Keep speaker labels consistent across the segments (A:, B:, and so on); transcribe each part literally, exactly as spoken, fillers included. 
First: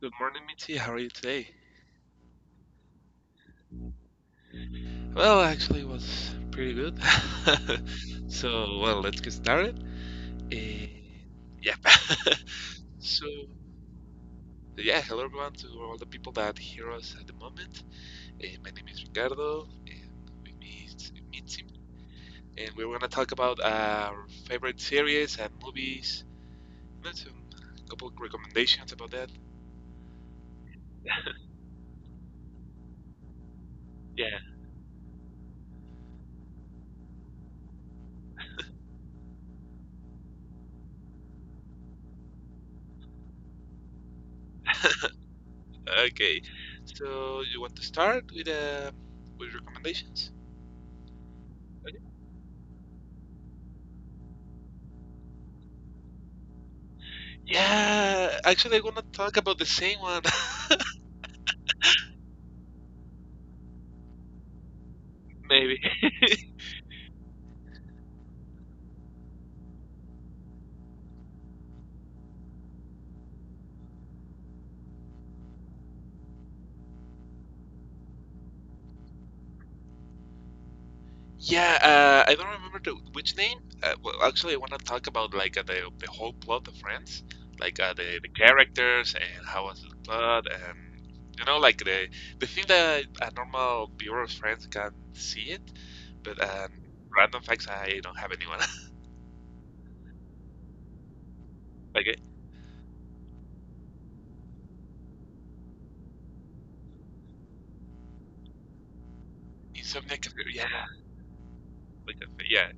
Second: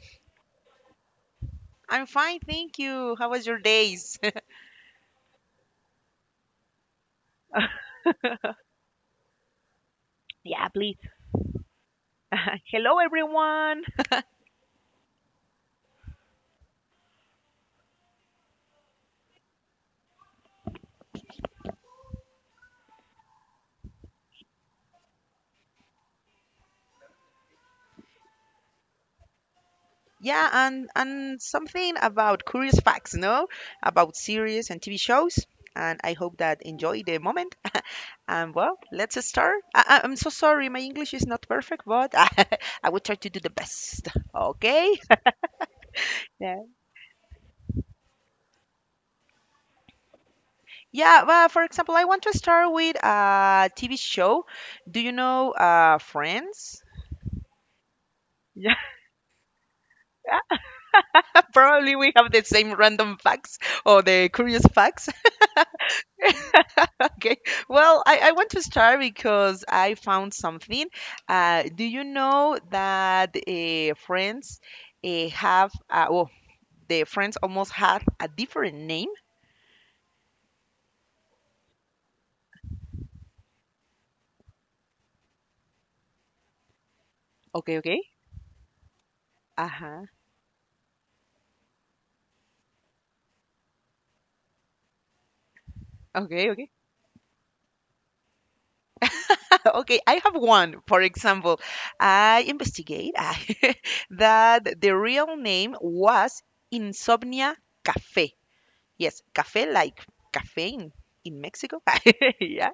A: Good morning, Mitzi. How are you today?
B: I'm fine, thank you. How was your days?
A: Well, actually, it was pretty good. So, well, let's get started.
B: Yeah,
A: Eh,
B: please.
A: yeah.
B: Hello,
A: So,
B: everyone.
A: yeah, hello everyone to all the people that hear us at the moment. Eh, my name is Ricardo, and with me is Mitzi. And we're going to talk about our favorite series and movies, and some a couple of recommendations about that.
B: Yeah, and and something about curious facts, no? About
A: Yeah.
B: series and T V shows. And I hope that enjoy the moment. And well, let's start. I, I- I'm so sorry, my English is not perfect, but I will try to do the best. Okay.
A: Okay.
B: Yeah.
A: So, you want to start with uh, with recommendations?
B: Yeah, well, for example, I want to start with a T V show. Do you know uh, Friends?
A: Yeah,
B: Yeah,
A: actually, I'm gonna talk about the same one,
B: probably we have the same random facts or the curious facts.
A: maybe.
B: Okay. Well, I, I want to start because I found something. Uh, do you know that uh, friends uh, have, uh, well, the friends almost had a different name?
A: Yeah, uh, I don't remember the, which name. Uh, well, actually, I wanna talk about like uh, the the whole plot of Friends, like
B: Okay,
A: uh,
B: okay.
A: the the characters and how was the
B: Uh-huh.
A: plot, and you know, like the the thing that a normal viewer of Friends can see it, but
B: Okay, okay.
A: um, random facts, I don't have anyone.
B: Okay, I have one. For example,
A: Like uh,
B: I investigate that the real name was Insomnia Cafe. Yes, cafe like
A: Insomnia Cafe, yeah,
B: caffeine in in Mexico.
A: like uh, yeah,
B: Yeah,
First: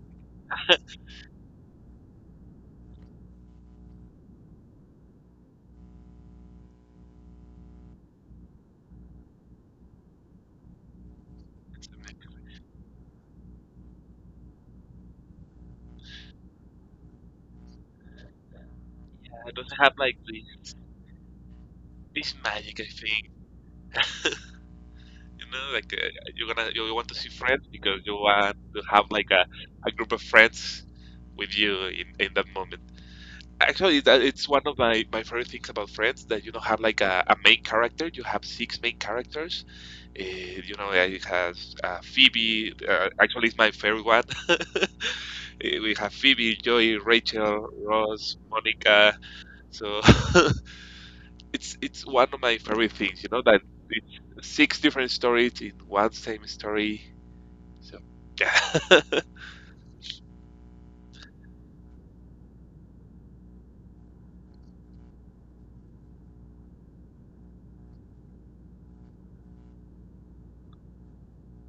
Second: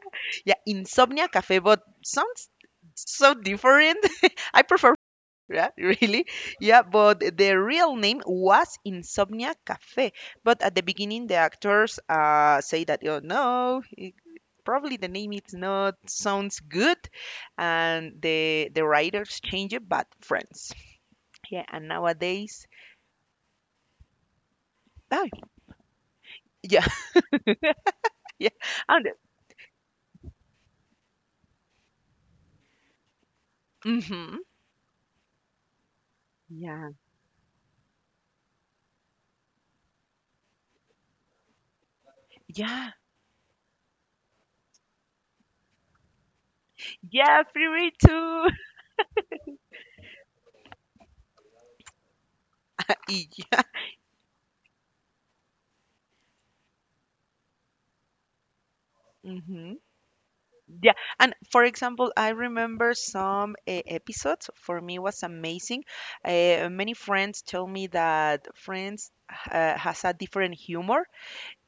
B: yeah, insomnia cafe, but sounds so different. I prefer, yeah, really, yeah. But the real name was Insomnia Cafe. But at the beginning, the actors
A: Insomnia Cafe.
B: uh say that oh no, it, probably the name it's not sounds good, and the the writers
A: Yeah, it
B: change
A: doesn't
B: it,
A: have
B: but
A: like the,
B: friends. Yeah, and
A: this
B: nowadays,
A: magic, I think.
B: oh,
A: You know, like uh, you're gonna
B: yeah,
A: you want to see friends because you
B: yeah,
A: want to have
B: and.
A: like a, a group of friends with you in, in that moment. Actually, that
B: Hmm.
A: it's one of my, my favorite things about Friends that you don't have
B: Yeah,
A: like a, a main character. You have six main characters. Uh, you know, it has uh, Phoebe.
B: yeah.
A: Uh, actually, it's my favorite one. Eh, we have Phoebe, Joey,
B: Yeah,
A: Rachel,
B: free
A: Ross,
B: too.
A: Monica. So it's it's one of my favorite things. You know that
B: Yeah.
A: it's six different stories in one same story. So yeah,
B: Hmm. Yeah, and for example, I remember some uh, episodes for me was amazing. Uh, many friends told me that Friends uh, has a different humor.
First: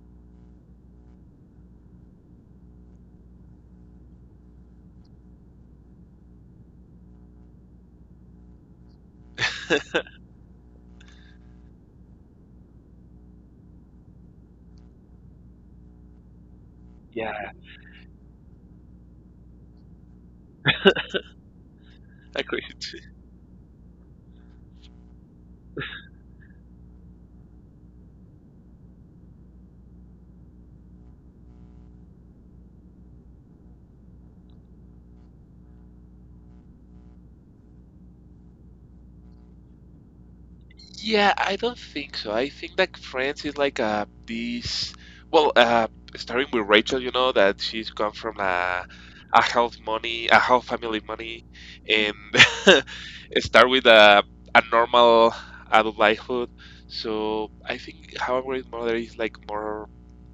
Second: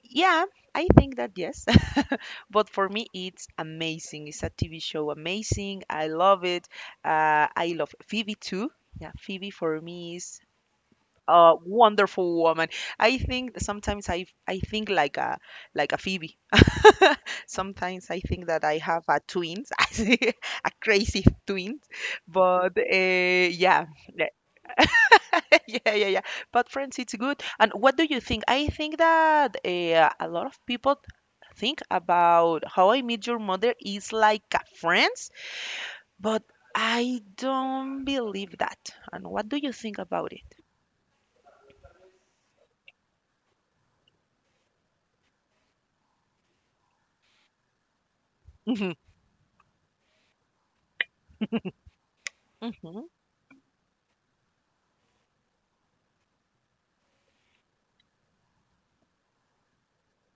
B: Yeah, I think that yes. But for me, it's amazing. It's a T V show amazing. I love it. Uh, I love Phoebe too. Yeah, Phoebe for me is a wonderful woman. I think sometimes I I think like a like a Phoebe.
A: yeah,
B: Sometimes I think that I have a twins, a crazy twins.
A: I agree.
B: But uh, yeah, yeah, yeah, yeah, yeah. But friends, it's good. And what do you think? I think that uh, a lot of people think about How I Meet Your Mother is like a Friends, but I don't believe that. And what do you think about it?
A: Yeah, I don't think so. I think that Friends is like a this. Well, uh, Starting with Rachel, you know that she's come from a
B: Hmm.
A: a health money, a health family money, and
B: Hmm.
A: start with a a normal adult lifehood. So I think How I Met Your Mother is like more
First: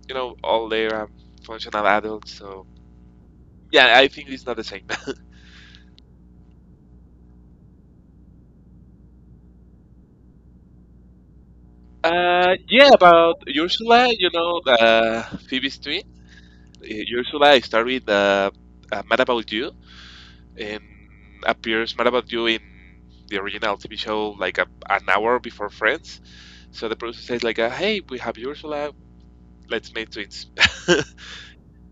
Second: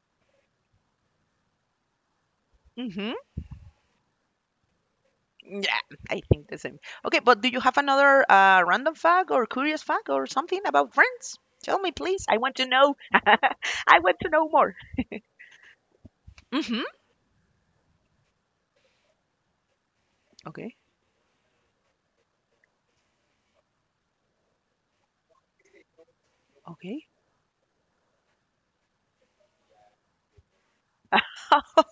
A: you know, all their um, functional adults. So
B: Hmm.
A: yeah, I think it's not the same.
B: Yeah, I think the same. Okay, but do you have another uh, random fact or curious fact or something about friends? Tell me, please. I
A: Uh,
B: want to
A: yeah,
B: know.
A: about
B: I
A: Ursula,
B: want
A: you
B: to know
A: know,
B: more.
A: uh, Phoebe's twin.
B: Hmm.
A: Uh, Ursula, I start with uh, uh, Mad About You,
B: Okay.
A: and appears Mad About You in the original T V show like a, an hour before Friends. So the
B: Okay.
A: producer says like, uh, "Hey, we have Ursula. Let's make twins."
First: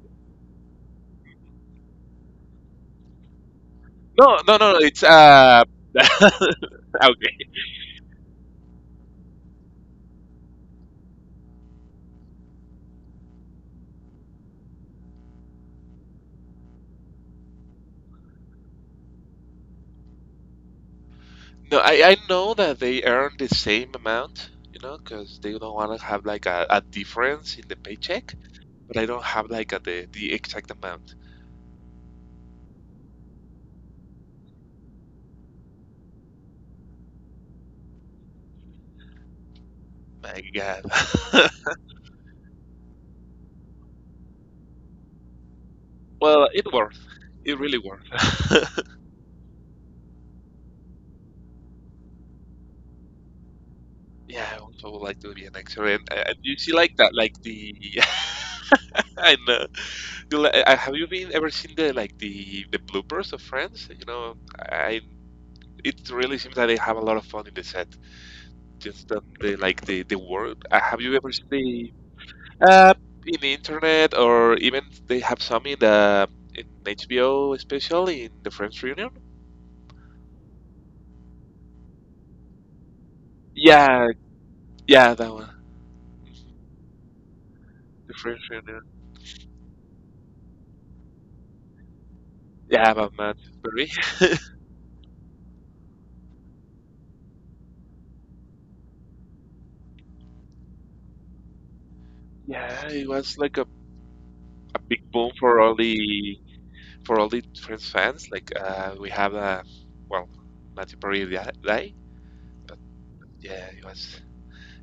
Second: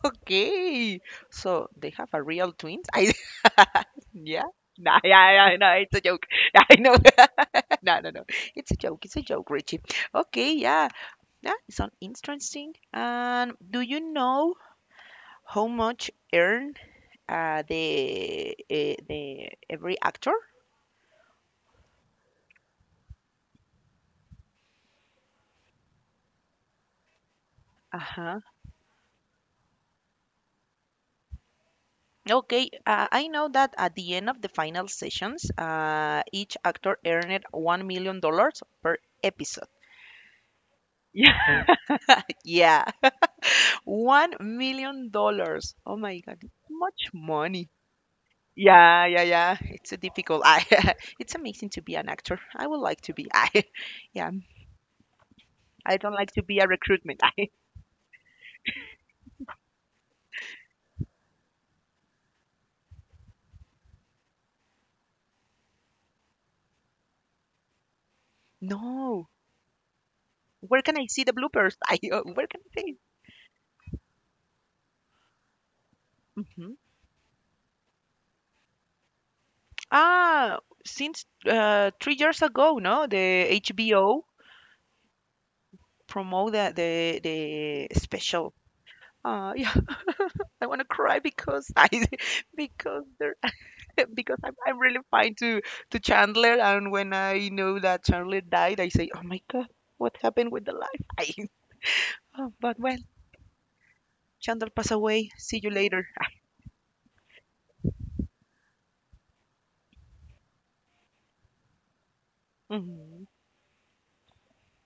B: Okay. So they have a real twins. I.
A: No,
B: Yeah.
A: no, no, no.
B: Nah,
A: It's
B: yeah, yeah,
A: uh,
B: no, it's a joke. I know.
A: okay.
B: No, no, no. It's a joke. It's a joke, Richie. Okay, yeah. That is sounds interesting. And do you know how much earn uh, the eh, the every actor?
A: No, I, I know that they earn the same amount, you know, because they don't want to have like a, a difference in the paycheck,
B: Uh-huh.
A: but I don't have like a, the, the exact amount.
B: Okay, uh, I know that at the end of the final sessions, uh, each actor earned one million dollars per episode.
A: My God.
B: Yeah. Yeah, one million dollars. Oh my God,
A: Well, it
B: it's
A: worth.
B: much
A: It
B: money.
A: really worth.
B: Yeah, yeah, yeah. It's a difficult. I, it's amazing to be an actor. I would like to be. I, yeah,
A: Yeah, I also would like to be an actor,
B: I
A: and,
B: don't like
A: and
B: to
A: you
B: be a
A: see like that,
B: recruitment.
A: like
B: I,
A: the I know. You li- uh, have you been ever seen the like the the bloopers of Friends? You know, I it really seems that they have a lot of fun in the set. Just um,
B: no.
A: the like the the world. Uh,
B: Where can
A: have
B: I
A: you
B: see
A: ever
B: the
A: seen the
B: bloopers? I, uh, where can I
A: Uh,
B: see?
A: in the internet, or even they have some in the in
B: Hmm.
A: H B O special in the French Reunion.
B: Ah, since uh, three years ago, no, the
A: Yeah,
B: H B O
A: yeah, that one,
B: promote the the, the
A: the French
B: special.
A: Reunion.
B: Uh, yeah, I want to cry because I
A: Yeah,
B: because
A: about
B: there
A: Matt Berry.
B: because I'm, I'm really fine to to Chandler, and when I know that Chandler died, I say, oh my God, what happened with the life? I, oh, but
A: Yeah,
B: well,
A: it was like a,
B: Chandler
A: a
B: passed
A: big
B: away.
A: boom
B: See
A: for
B: you
A: all
B: later.
A: the for all the French fans. Like uh, we have uh, well, Matthew Perry di- die, but
B: Mhm.
A: yeah, it was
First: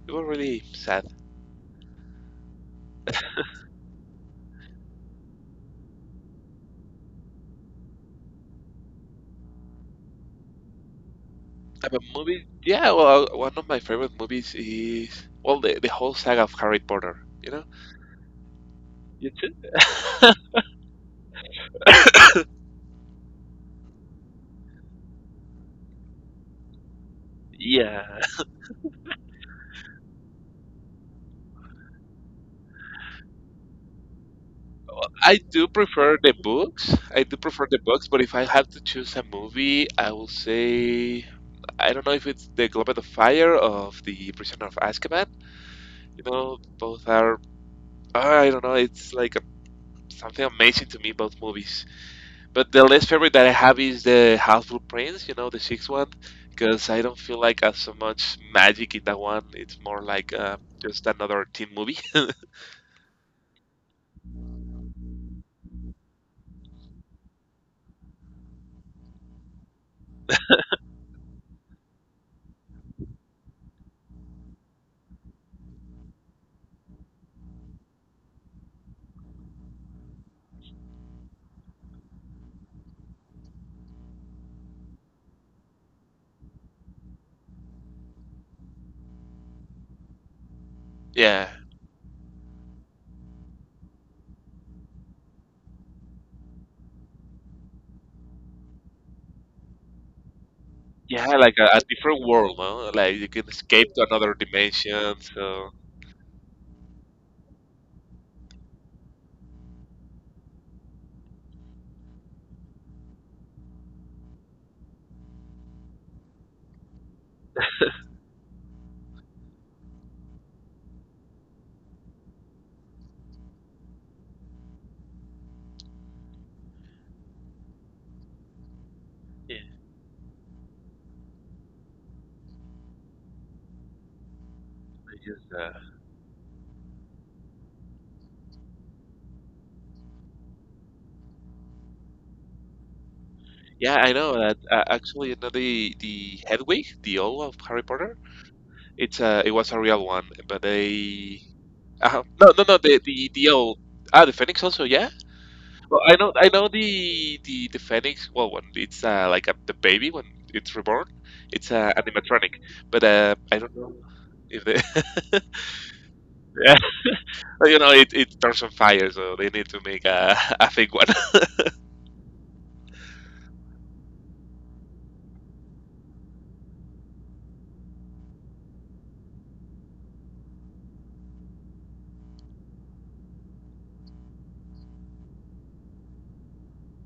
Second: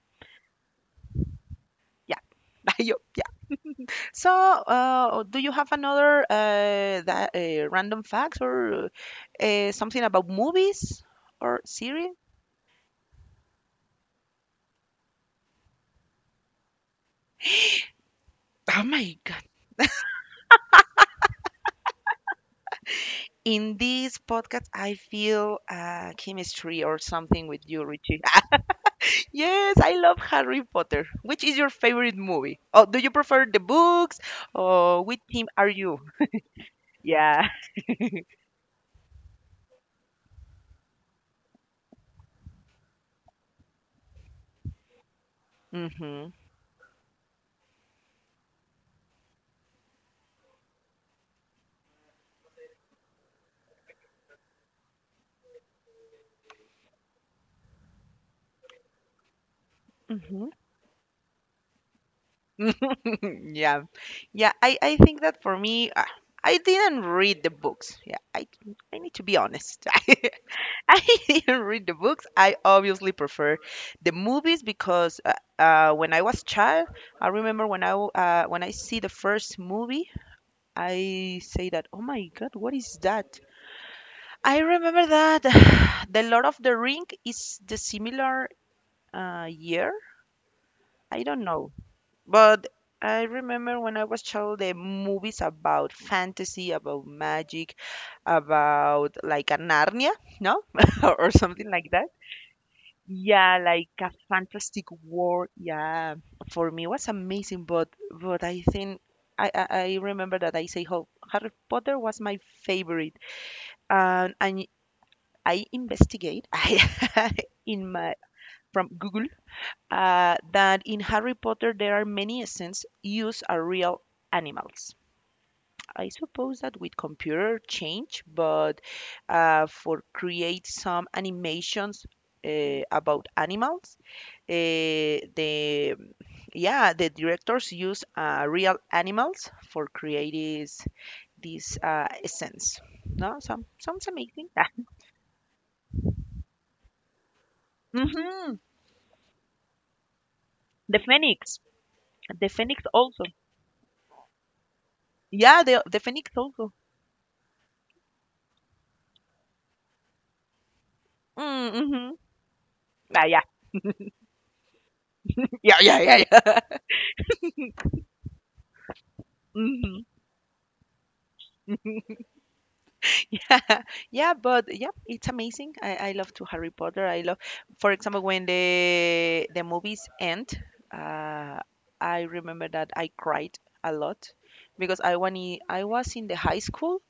A: it was really sad.
B: Yeah, bye. So, uh, do you have another uh, that uh, random facts or uh, something about movies or
A: About
B: series?
A: movie, yeah, well, uh, one of my favorite movies is well the the whole saga of Harry Potter. You know,
B: Oh my
A: you
B: god.
A: too.
B: In this podcast, I feel uh, chemistry or something with you,
A: Yeah,
B: Richie. Yes, I love Harry Potter. Which is your favorite movie? Oh, do you prefer the books? Or which
A: I
B: team
A: do
B: are you?
A: prefer the books. I do
B: Yeah.
A: prefer the books, but if I have to choose a movie, I will say I don't know if it's The Goblet of Fire of The Prisoner of Azkaban. You
B: Mm-hmm.
A: know, both are ah, I don't know. It's like a, something amazing to me, both movies. But the least favorite that I have is the Half-Blood Prince. You know, the sixth one, because I don't feel like as so much magic in that one. It's more like uh, just another teen movie.
B: Yeah, yeah, i i think that for me, uh, I didn't read the books, yeah, i i need to be honest. I didn't read the books. I obviously prefer the movies because uh, uh, when I was child, I remember when i w- uh, when I see the first movie, I say that oh my god what is that. I remember that the lord of the ring is the similar uh, year, I don't
A: Yeah,
B: know. But I remember when I was child, the movies about fantasy, about magic, about like a Narnia, no? Or
A: yeah, like
B: something
A: a,
B: like
A: a
B: that.
A: different world, no? Like you
B: Yeah,
A: can
B: like
A: escape
B: a
A: to another
B: fantastic
A: dimension.
B: world.
A: So
B: Yeah, for me was amazing, but but I think I, I, I remember that I say how Harry Potter was my favorite. And and I investigate I in my from Google uh, that in Harry Potter there are many essence used are real animals. I suppose that with computer change, but uh,
A: yeah,
B: for create some animations uh, about animals, uh,
A: I just, uh,
B: the yeah the directors use uh, real animals for creating this uh, essence. No, some sounds
A: yeah, I
B: amazing.
A: know that uh, actually, you know, the the Hedwig, the owl of Harry Potter,
B: Hmm.
A: it's uh, it was a real one, but
B: The
A: they
B: phoenix,
A: uh,
B: the
A: no, no, no,
B: phoenix
A: the
B: also.
A: the the owl. Ah, the Phoenix also, yeah.
B: Yeah, the
A: Well,
B: the
A: I know,
B: phoenix
A: I know
B: also.
A: the the the Phoenix. Well, when it's uh, like a, the baby when it's reborn, it's uh,
B: Mm-hmm.
A: animatronic. But uh, I don't know if they.
B: Yeah, yeah, yeah, yeah.
A: But, you know, it, it starts on fire, so they need to make
B: Hmm.
A: a, a fake one.
B: Yeah, yeah, but yeah, it's amazing. I, I love to Harry Potter. I love, for example, when the the movies end, uh, I remember that I cried a lot because I when I I was in the high school,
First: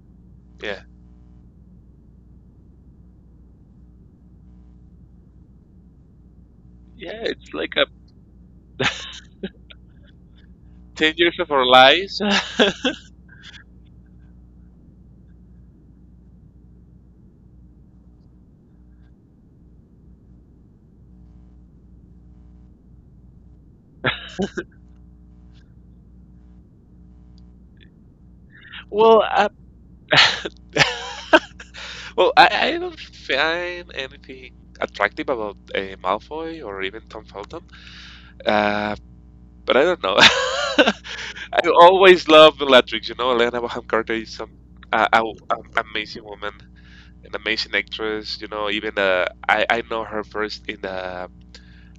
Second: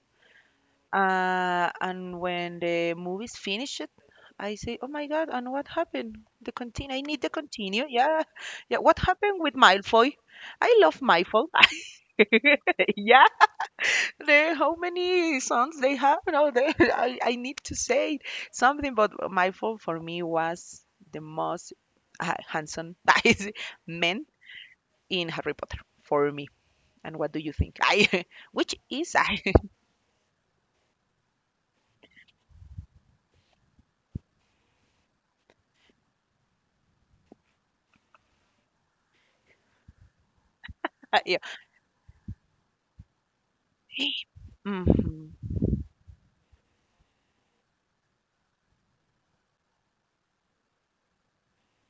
A: Yeah.
B: uh, and when the movies finished, I say, oh my God, and what happened? The continue. I need
A: Yeah,
B: the
A: it's like
B: continue.
A: a
B: Yeah, yeah. What happened with Malfoy? I love
A: ten years
B: Malfoy.
A: of our lives.
B: yeah. There, how many songs they have now? There, I, I need to say something, but my fault for me was the most ha- handsome man in Harry Potter for me. And what do you think? I, which is
A: Well,
B: I?
A: I, well, I, I don't find anything attractive about uh, Malfoy or even Tom Felton. Uh, but I don't know.
B: yeah.
A: I always love Bellatrix. You know, Elena Bonham Carter is some uh, an
B: Mhm.
A: amazing woman, an amazing actress. You know, even uh, I I know her first in the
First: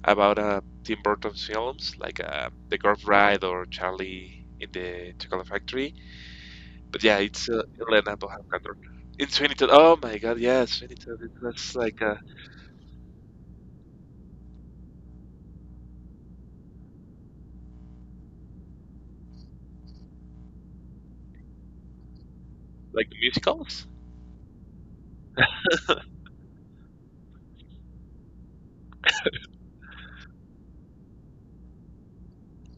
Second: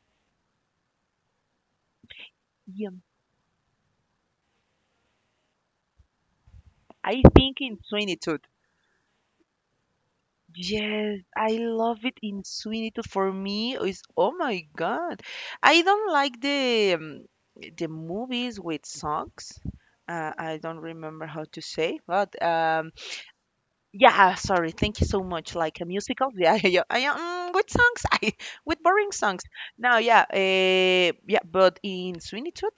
A: about uh, Tim Burton's films like uh, The
B: Yeah.
A: Girl Bride or Charlie in the Chocolate Factory. But yeah,
B: I
A: it's
B: think
A: uh,
B: in
A: Elena
B: twenty-two.
A: Bonham Carter. In Sweeney Todd, oh my God, yeah, Sweeney
B: Yes,
A: Todd. It
B: I
A: was like
B: love
A: uh,
B: it in Sweeney Todd. For me, is oh my God, I don't like the um, the movies with songs. Uh, I don't remember how to say, but um,
A: like the musicals
B: yeah, sorry. Thank you so much. Like a musical, yeah, yeah, yeah. Mm, with songs, I, with boring songs. Now, yeah, uh, yeah. But in Sweeney Todd,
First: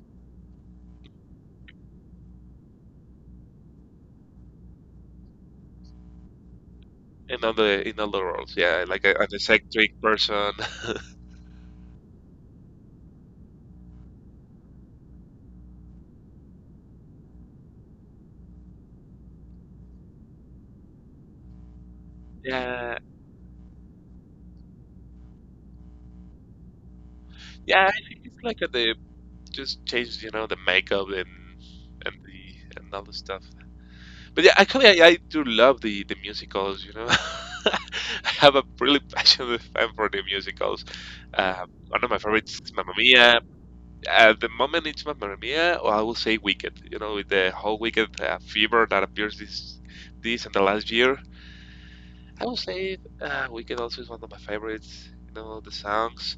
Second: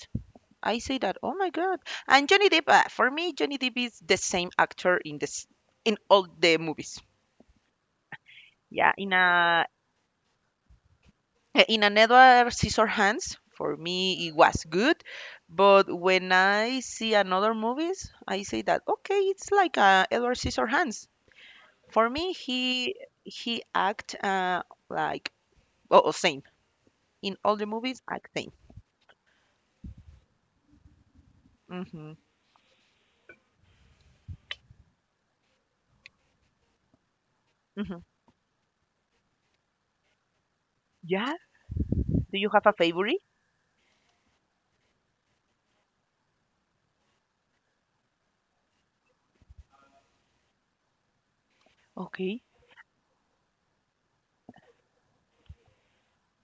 B: I say that. Oh my God! And Johnny Depp. Uh, for me, Johnny Depp is the same actor in this in all the movies.
A: in all the in all the roles. Yeah,
B: Yeah,
A: like
B: in
A: a, an
B: a
A: eccentric person.
B: Uh, In another Scissor Hands, for me it was good, but when I see another movies, I say that okay, it's like uh, Edward Hands. For me, he
A: Yeah,
B: he act uh, like oh oh, same in all the
A: yeah,
B: movies
A: I think
B: act
A: it's
B: same.
A: like uh, the just changed, you know, the makeup and
B: Hmm.
A: and the and all the stuff. But yeah, actually, I, I do love the the musicals. You know, I
B: Hmm.
A: have a really passionate fan for the musicals.
B: Yeah.
A: Um, one of my
B: Do you have a
A: favorites is Mamma
B: favorite?
A: Mia. At the moment, it's Mamma Mia, or I will say Wicked. You know, with the whole Wicked uh, fever that appears this this and the last year,
B: Okay.
A: I will say uh, Wicked also is one of my favorites. You know, the songs.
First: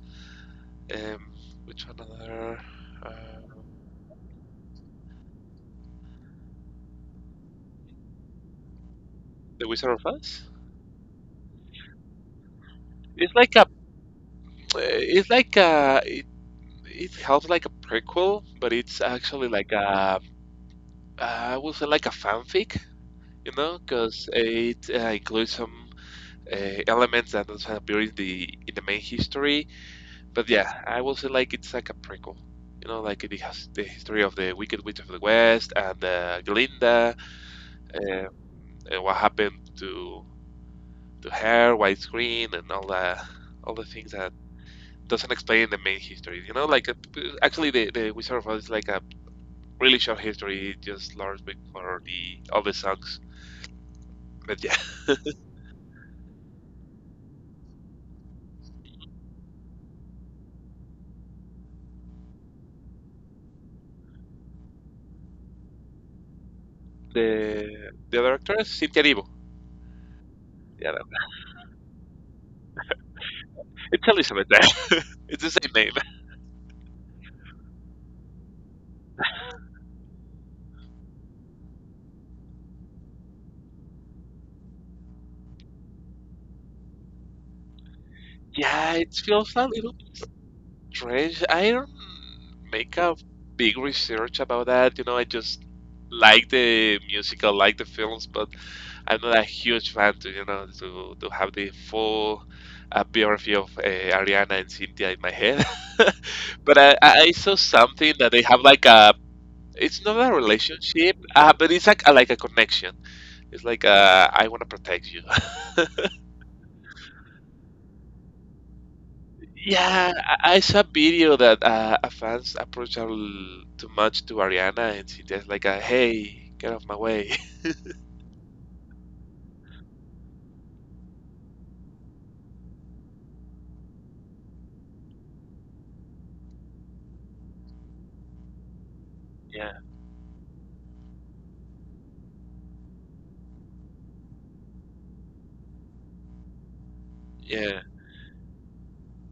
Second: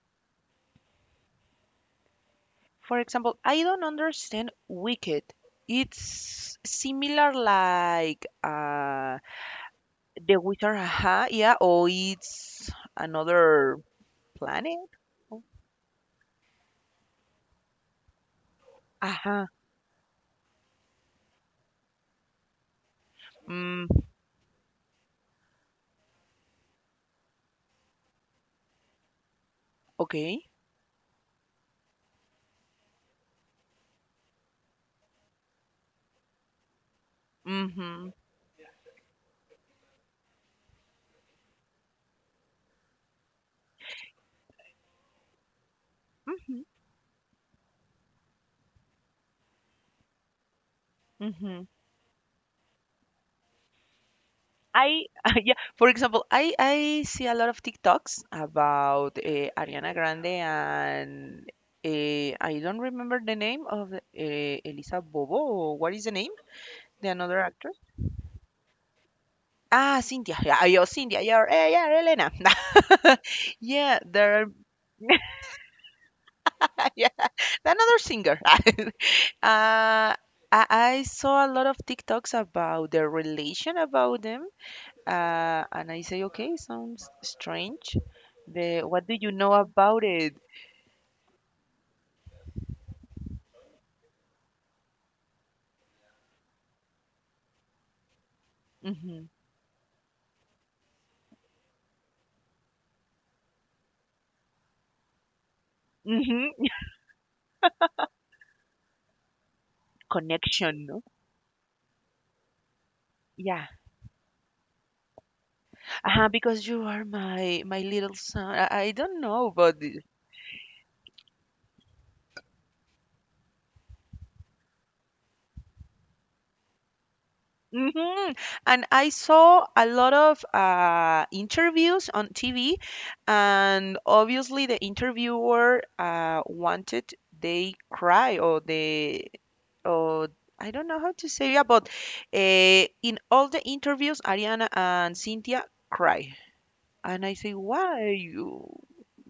A: Um, which one other?
B: For
A: Uh,
B: example, I don't understand Wicked. It's similar like uh,
A: the Wizard of
B: the
A: Oz.
B: Wizard, aha, yeah, or it's
A: It's like a,
B: another planet?
A: it's
B: Oh,
A: like a, it helps like a prequel, but it's
B: Ajá.
A: actually like a I would say like a fanfic, you know,
B: Mm,
A: because it uh, includes some uh, elements that doesn't appear in the in the main history.
B: okay.
A: But yeah, I will say like it's like a prequel, you know, like it has the history of the Wicked Witch of the West and uh, Glinda,
B: Mm-hmm.
A: uh, and what happened to to her, White Screen, and all the all the things that doesn't explain the main history. You
B: Mm-hmm.
A: know, like uh, actually the the Wizard of Oz is like a really short history. It just learns
B: Mm-hmm.
A: for the all the songs. But yeah,
B: I yeah. For example, I I see a lot of TikToks about uh, Ariana Grande and uh, I don't remember the name of uh, Elisa Bobo. Or what is the name? The another actress?
A: the the other actor is Cynthia Erivo.
B: Ah, Cynthia. Yeah, yo,
A: Yeah, that-
B: Cynthia. You're, eh, yeah, Elena. Yeah,
A: it's
B: there are
A: Elizabeth. It's the same name.
B: yeah, another singer. uh, I, I saw a lot of TikToks about the relation about them, uh, and I say, okay, sounds strange. The
A: Yeah,
B: what
A: it
B: do you know
A: feels a little
B: about it?
A: strange. I don't make a big research about that. You know, I just like the musical, like the films, but I'm
B: Hmm.
A: not a huge fan to you know to to have the full uh, biography of uh, Ariana and Cynthia in my head.
B: Hmm.
A: But I I saw something that they have like a it's not a
B: Connection, no?
A: relationship, uh, but it's like a, like a connection. It's
B: Yeah.
A: like uh, I want to protect you.
B: Uh-huh, because you are my my little son. I, I don't know, but
A: Yeah, I, I saw a video that uh, a fans approached her l- too much to Ariana, and she just like, uh, "Hey, get off my way."
B: Hmm. And I saw a lot of uh, interviews on T V, and obviously the interviewer uh, wanted they cry or they
A: Yeah,
B: or I don't know how to say it, but uh, in all the interviews, Ariana and Cynthia cry, and I say,
A: yeah,
B: why you?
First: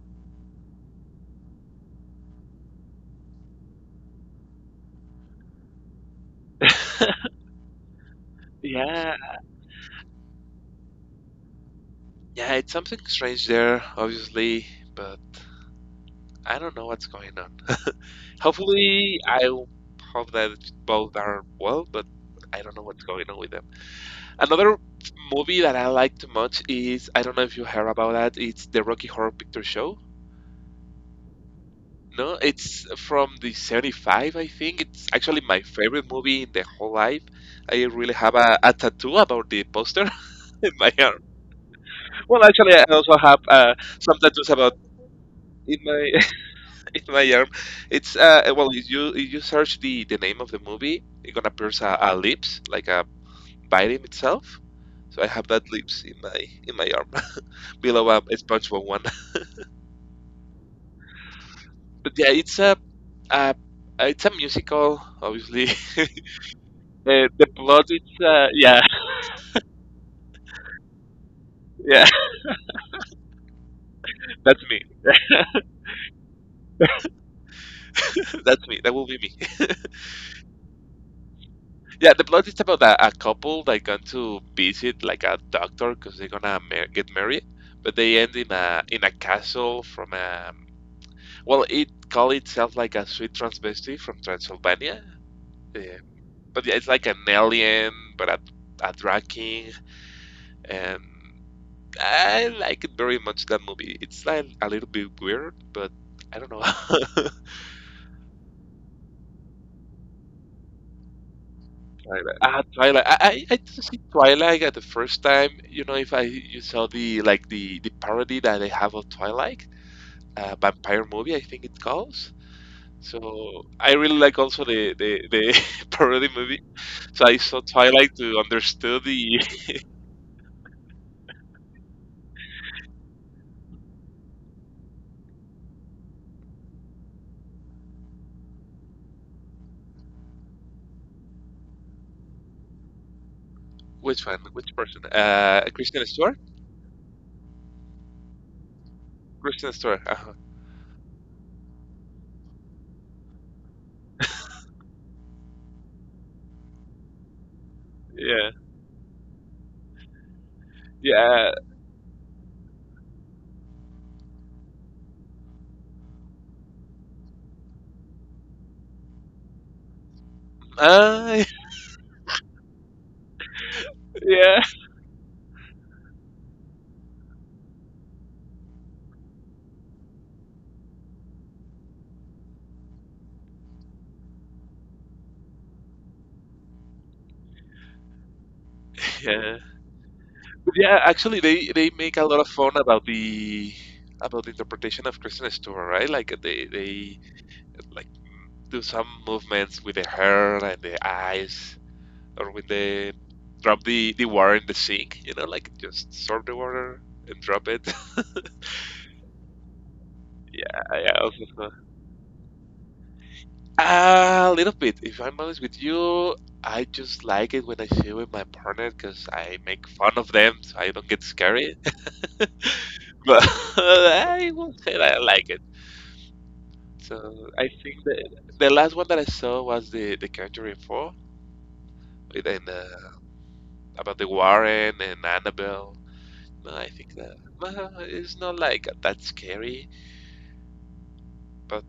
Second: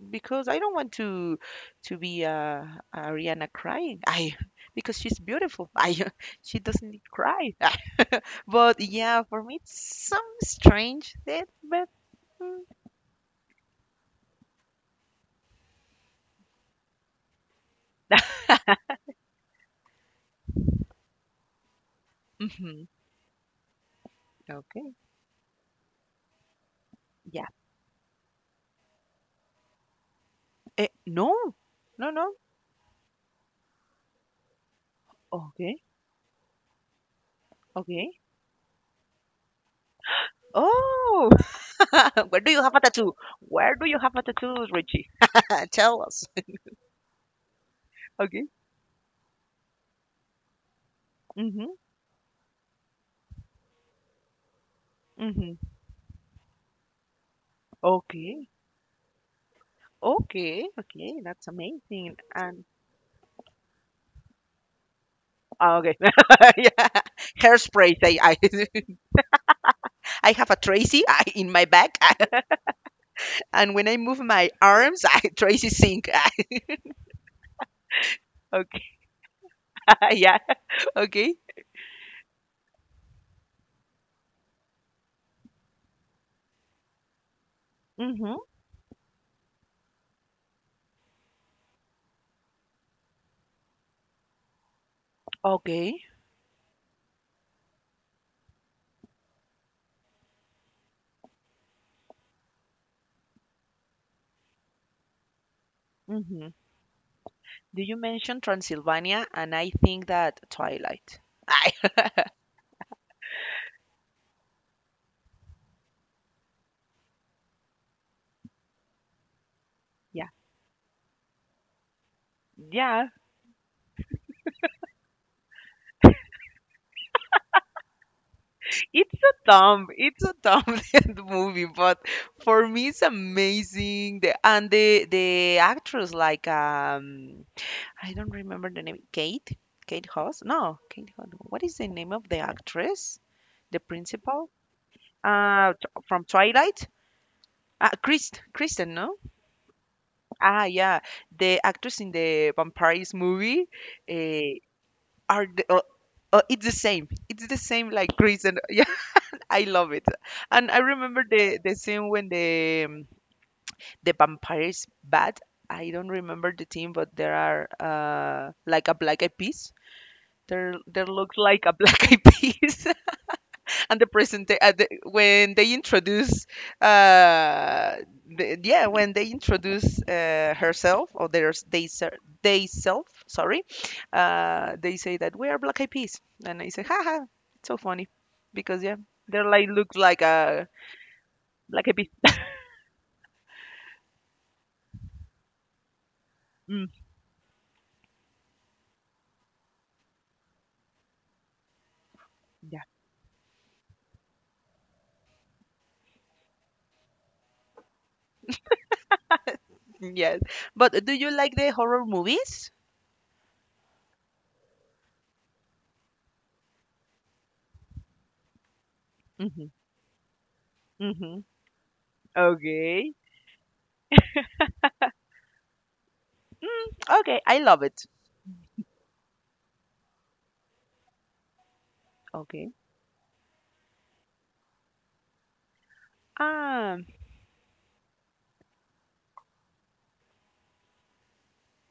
B: Because I don't want to to be uh, Ariana crying. I because she's beautiful. I she doesn't need cry. But
A: yeah,
B: yeah, for me it's some strange that but
A: yeah. It's something strange there, obviously, but I don't know what's going on. Hopefully, I hope that both are well, but I don't know
B: mm-hmm.
A: what's going on with them. Another
B: Okay.
A: movie that I like too much is I don't know
B: Yeah.
A: if you heard about that. It's the Rocky Horror Picture Show.
B: Eh, no. No,
A: No,
B: no.
A: it's from the seventy-five, I think. It's actually my
B: Okay.
A: favorite movie in the whole life. I
B: Okay.
A: really have a, a tattoo about the poster in my arm.
B: Oh, where
A: Well,
B: do you have a
A: actually, I
B: tattoo?
A: also have
B: Where
A: uh,
B: do you have a
A: some tattoos
B: tattoo,
A: about
B: Richie?
A: in
B: Tell
A: my
B: us.
A: in my arm. It's
B: Okay.
A: uh, well, if you if you search the the name of the movie, it gonna pierce
B: Mhm.
A: a, a lips like a biting itself. So I have
B: Mhm.
A: that lips in my in my arm below a
B: Okay.
A: SpongeBob one.
B: Okay. Okay. That's
A: But
B: amazing.
A: yeah, it's
B: And
A: a, a it's a musical, obviously.
B: Oh, okay. yeah.
A: Uh, the plot is
B: Hairspray. I,
A: uh,
B: I,
A: yeah,
B: I have a Tracy I, in my back.
A: yeah,
B: And when I move my
A: that's me.
B: arms, I, Tracy sink.
A: That's me. That
B: Okay.
A: will be me.
B: yeah. Okay.
A: Yeah, the plot is about a, a couple that gone to visit like a doctor because they're gonna mar- get married, but they end
B: Mm-hmm.
A: in a in a castle from a well, it call itself like a sweet transvestite from Transylvania, uh,
B: Okay.
A: but yeah, it's like an alien, but a, a drag king, and I like it very much that movie. It's like a little bit weird, but I don't
B: Mm-hmm.
A: know.
B: Do you mention Transylvania? And I think that Twilight. I-
A: Twilight. Ah, Twilight. I, I I didn't see Twilight at the first time. You know, if I you saw the like the the parody that they have of Twilight,
B: yeah.
A: uh, vampire movie, I think it calls.
B: Yeah.
A: So I really like also the the, the parody movie. So I saw Twilight to understand
B: It's a
A: the
B: dumb. It's a dumb movie, but for me, it's amazing. The, and the the actress, like um, I don't remember the name. Kate? Kate Hoss? No, Kate Hoss. What is the name of the actress? The
A: which one,
B: principal?
A: which person? Uh,
B: Uh,
A: Kristen
B: t- from
A: Stewart.
B: Twilight? Ah, Christ, Kristen, no?
A: Kristen Stewart. uh
B: Ah, yeah. The actress in the vampires movie eh, are the, uh, uh, it's the same. It's the same like
A: Yeah.
B: Kristen. Yeah, I love it. And I remember
A: Yeah.
B: the the scene when the um, the vampires bat. I don't remember the team, but there are uh, like a black eyed There, there looks
A: Uh,
B: like a black eyed peas, and the present
A: yeah.
B: uh, the, when they introduce, uh, the, yeah, when they introduce uh, herself or their they ser- they self, sorry, uh, they say that we are black eyed peas, and I say, haha, it's so funny, because yeah, they're
A: Yeah.
B: like look like a
A: Yeah, actually, they
B: black eyed
A: they make a
B: peas.
A: lot of fun about the about the interpretation of Kristen Stewart, right? Like they
B: Mm,
A: they like do some movements with the hair and the eyes, or when
B: yeah,
A: they drop the the water in the sink, you know, like just sort the water and drop it.
B: yes.
A: Yeah, I
B: But do you
A: also
B: like
A: saw.
B: the horror movies?
A: A little bit. If I'm honest with you, I just like it when I see it with my partner because I
B: Mm-hmm.
A: make fun of them, so I don't get
B: Mm-hmm.
A: scary.
B: Okay.
A: but I will say that I like it. So
B: Mm, okay, I
A: I
B: love
A: think
B: it.
A: the the last one that I saw was the the Conjuring Four, with- and
B: Okay.
A: uh, about the Warren and Annabelle. No, I
B: Ah,
A: think that well, it's not like that scary, but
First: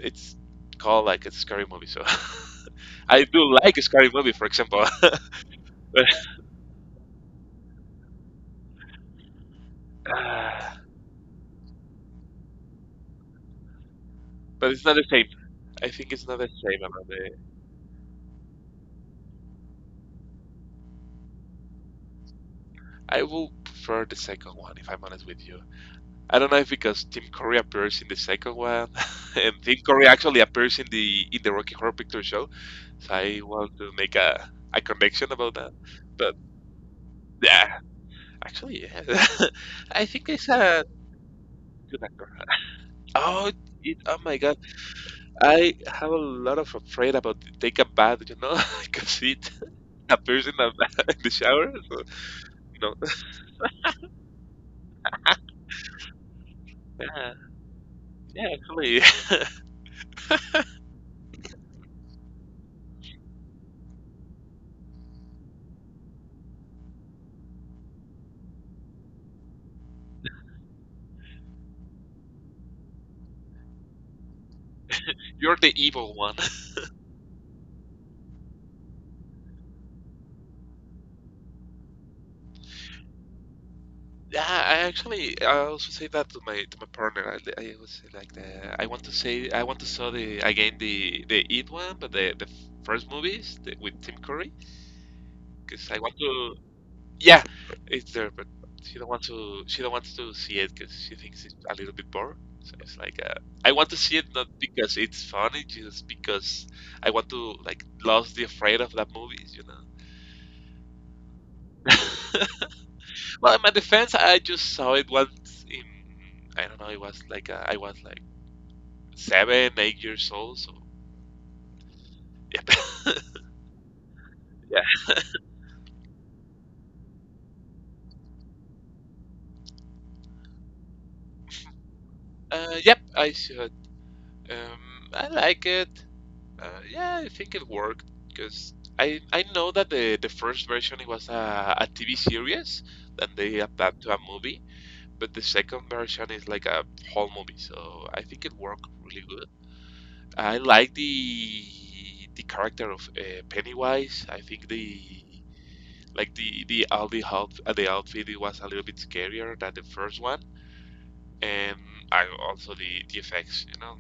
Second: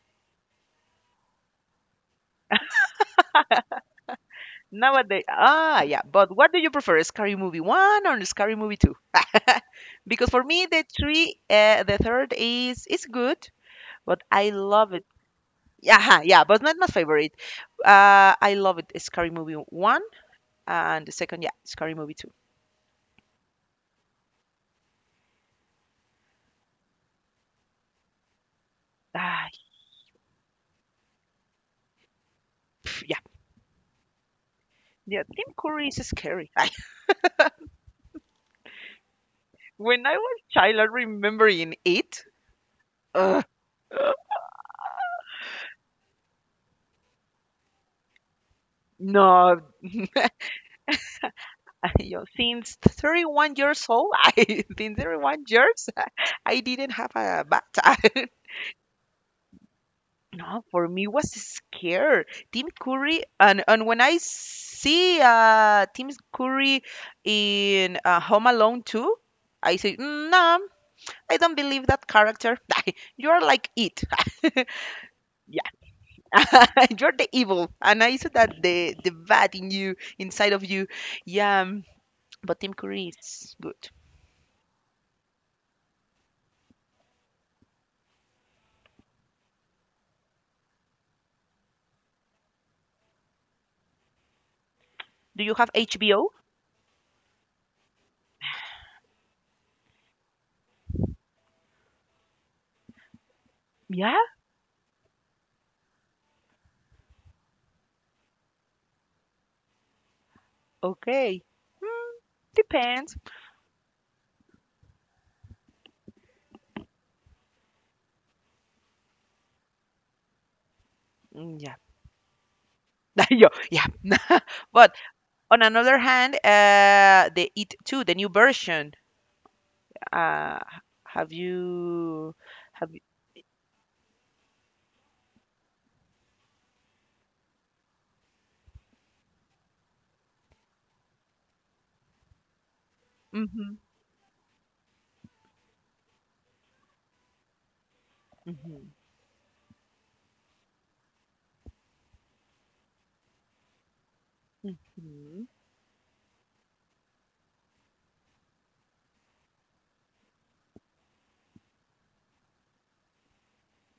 A: it's called like a scary movie. So I do like a scary movie, for example,
B: nowadays, ah, yeah.
A: but
B: But what do you prefer, Scary Movie One or Scary Movie Two? Because for me,
A: ah,
B: the three, uh, the third is is good, but I
A: but it's
B: love
A: not
B: it.
A: the same. I
B: Yeah,
A: think
B: huh,
A: it's not
B: yeah,
A: the
B: but not
A: same.
B: my
A: About
B: favorite.
A: the,
B: Uh, I love it. Scary Movie One and the second, yeah, Scary Movie Two.
A: I will prefer the second one if I'm honest with you. I don't know if because Tim Curry appears in the second one,
B: Ah,
A: and Tim Curry actually appears in the in the Rocky Horror Picture Show,
B: pff, yeah,
A: so I want to make a, a
B: yeah.
A: connection
B: Tim
A: about that.
B: Curry is
A: But
B: scary.
A: yeah, actually, yeah.
B: When
A: I
B: I
A: think
B: was
A: he's
B: child, I
A: a
B: remember in
A: good
B: it.
A: actor.
B: Ugh.
A: Oh, it, oh my God, I have a lot of afraid about to take a bath, you know, because it
B: No,
A: appears in the, in the shower. So,
B: you since
A: you know,
B: thirty-one years old, I since thirty-one years, I didn't have
A: yeah,
B: a bad time.
A: yeah, actually,
B: No, for me was scare. Tim Curry, and and when I see uh Tim Curry in uh, Home Alone two, I say, "Mm, no, I don't believe that character." You're like it.
A: you're the evil
B: Yeah,
A: one.
B: you're the evil, and I said that the the bad in you, inside of you. Yeah, um, but Tim Curry is good.
A: Yeah, I actually I also say that to my to my partner. I, I always say like the I want to say I want to saw the again the the It one, but the the first movies the, with Tim Curry
B: Do you have
A: because I want
B: H B O?
A: to. Yeah, it's there, but she don't want to. She don't want to see it because she thinks it's a little bit boring. So it's like uh, I want to see
B: Yeah,
A: it not because it's funny, just because I want to like lose the afraid of that movies, you know.
B: okay. Depends.
A: Well, in my defense, I just saw it once in I don't know. It was like uh, I was like seven, eight years old. So
B: Mm, yeah.
A: yep,
B: Yo, yeah.
A: yeah,
B: But on another hand, uh the It too, the new version. Uh have you
A: uh,
B: have
A: yep.
B: you
A: I should. Um, I like it. Uh, yeah, I think it worked because I I know that the the first version it was a, a T V series that they
B: mm-hmm,
A: adapted to a movie, but the second version is like a whole movie. So I think it worked
B: mm-hmm,
A: really good. I like the the character of uh, Pennywise. I think the
B: mm-hmm.
A: like the the Aldi out uh, the outfit it was a little bit scarier than the first one, and I also the the effects. You know,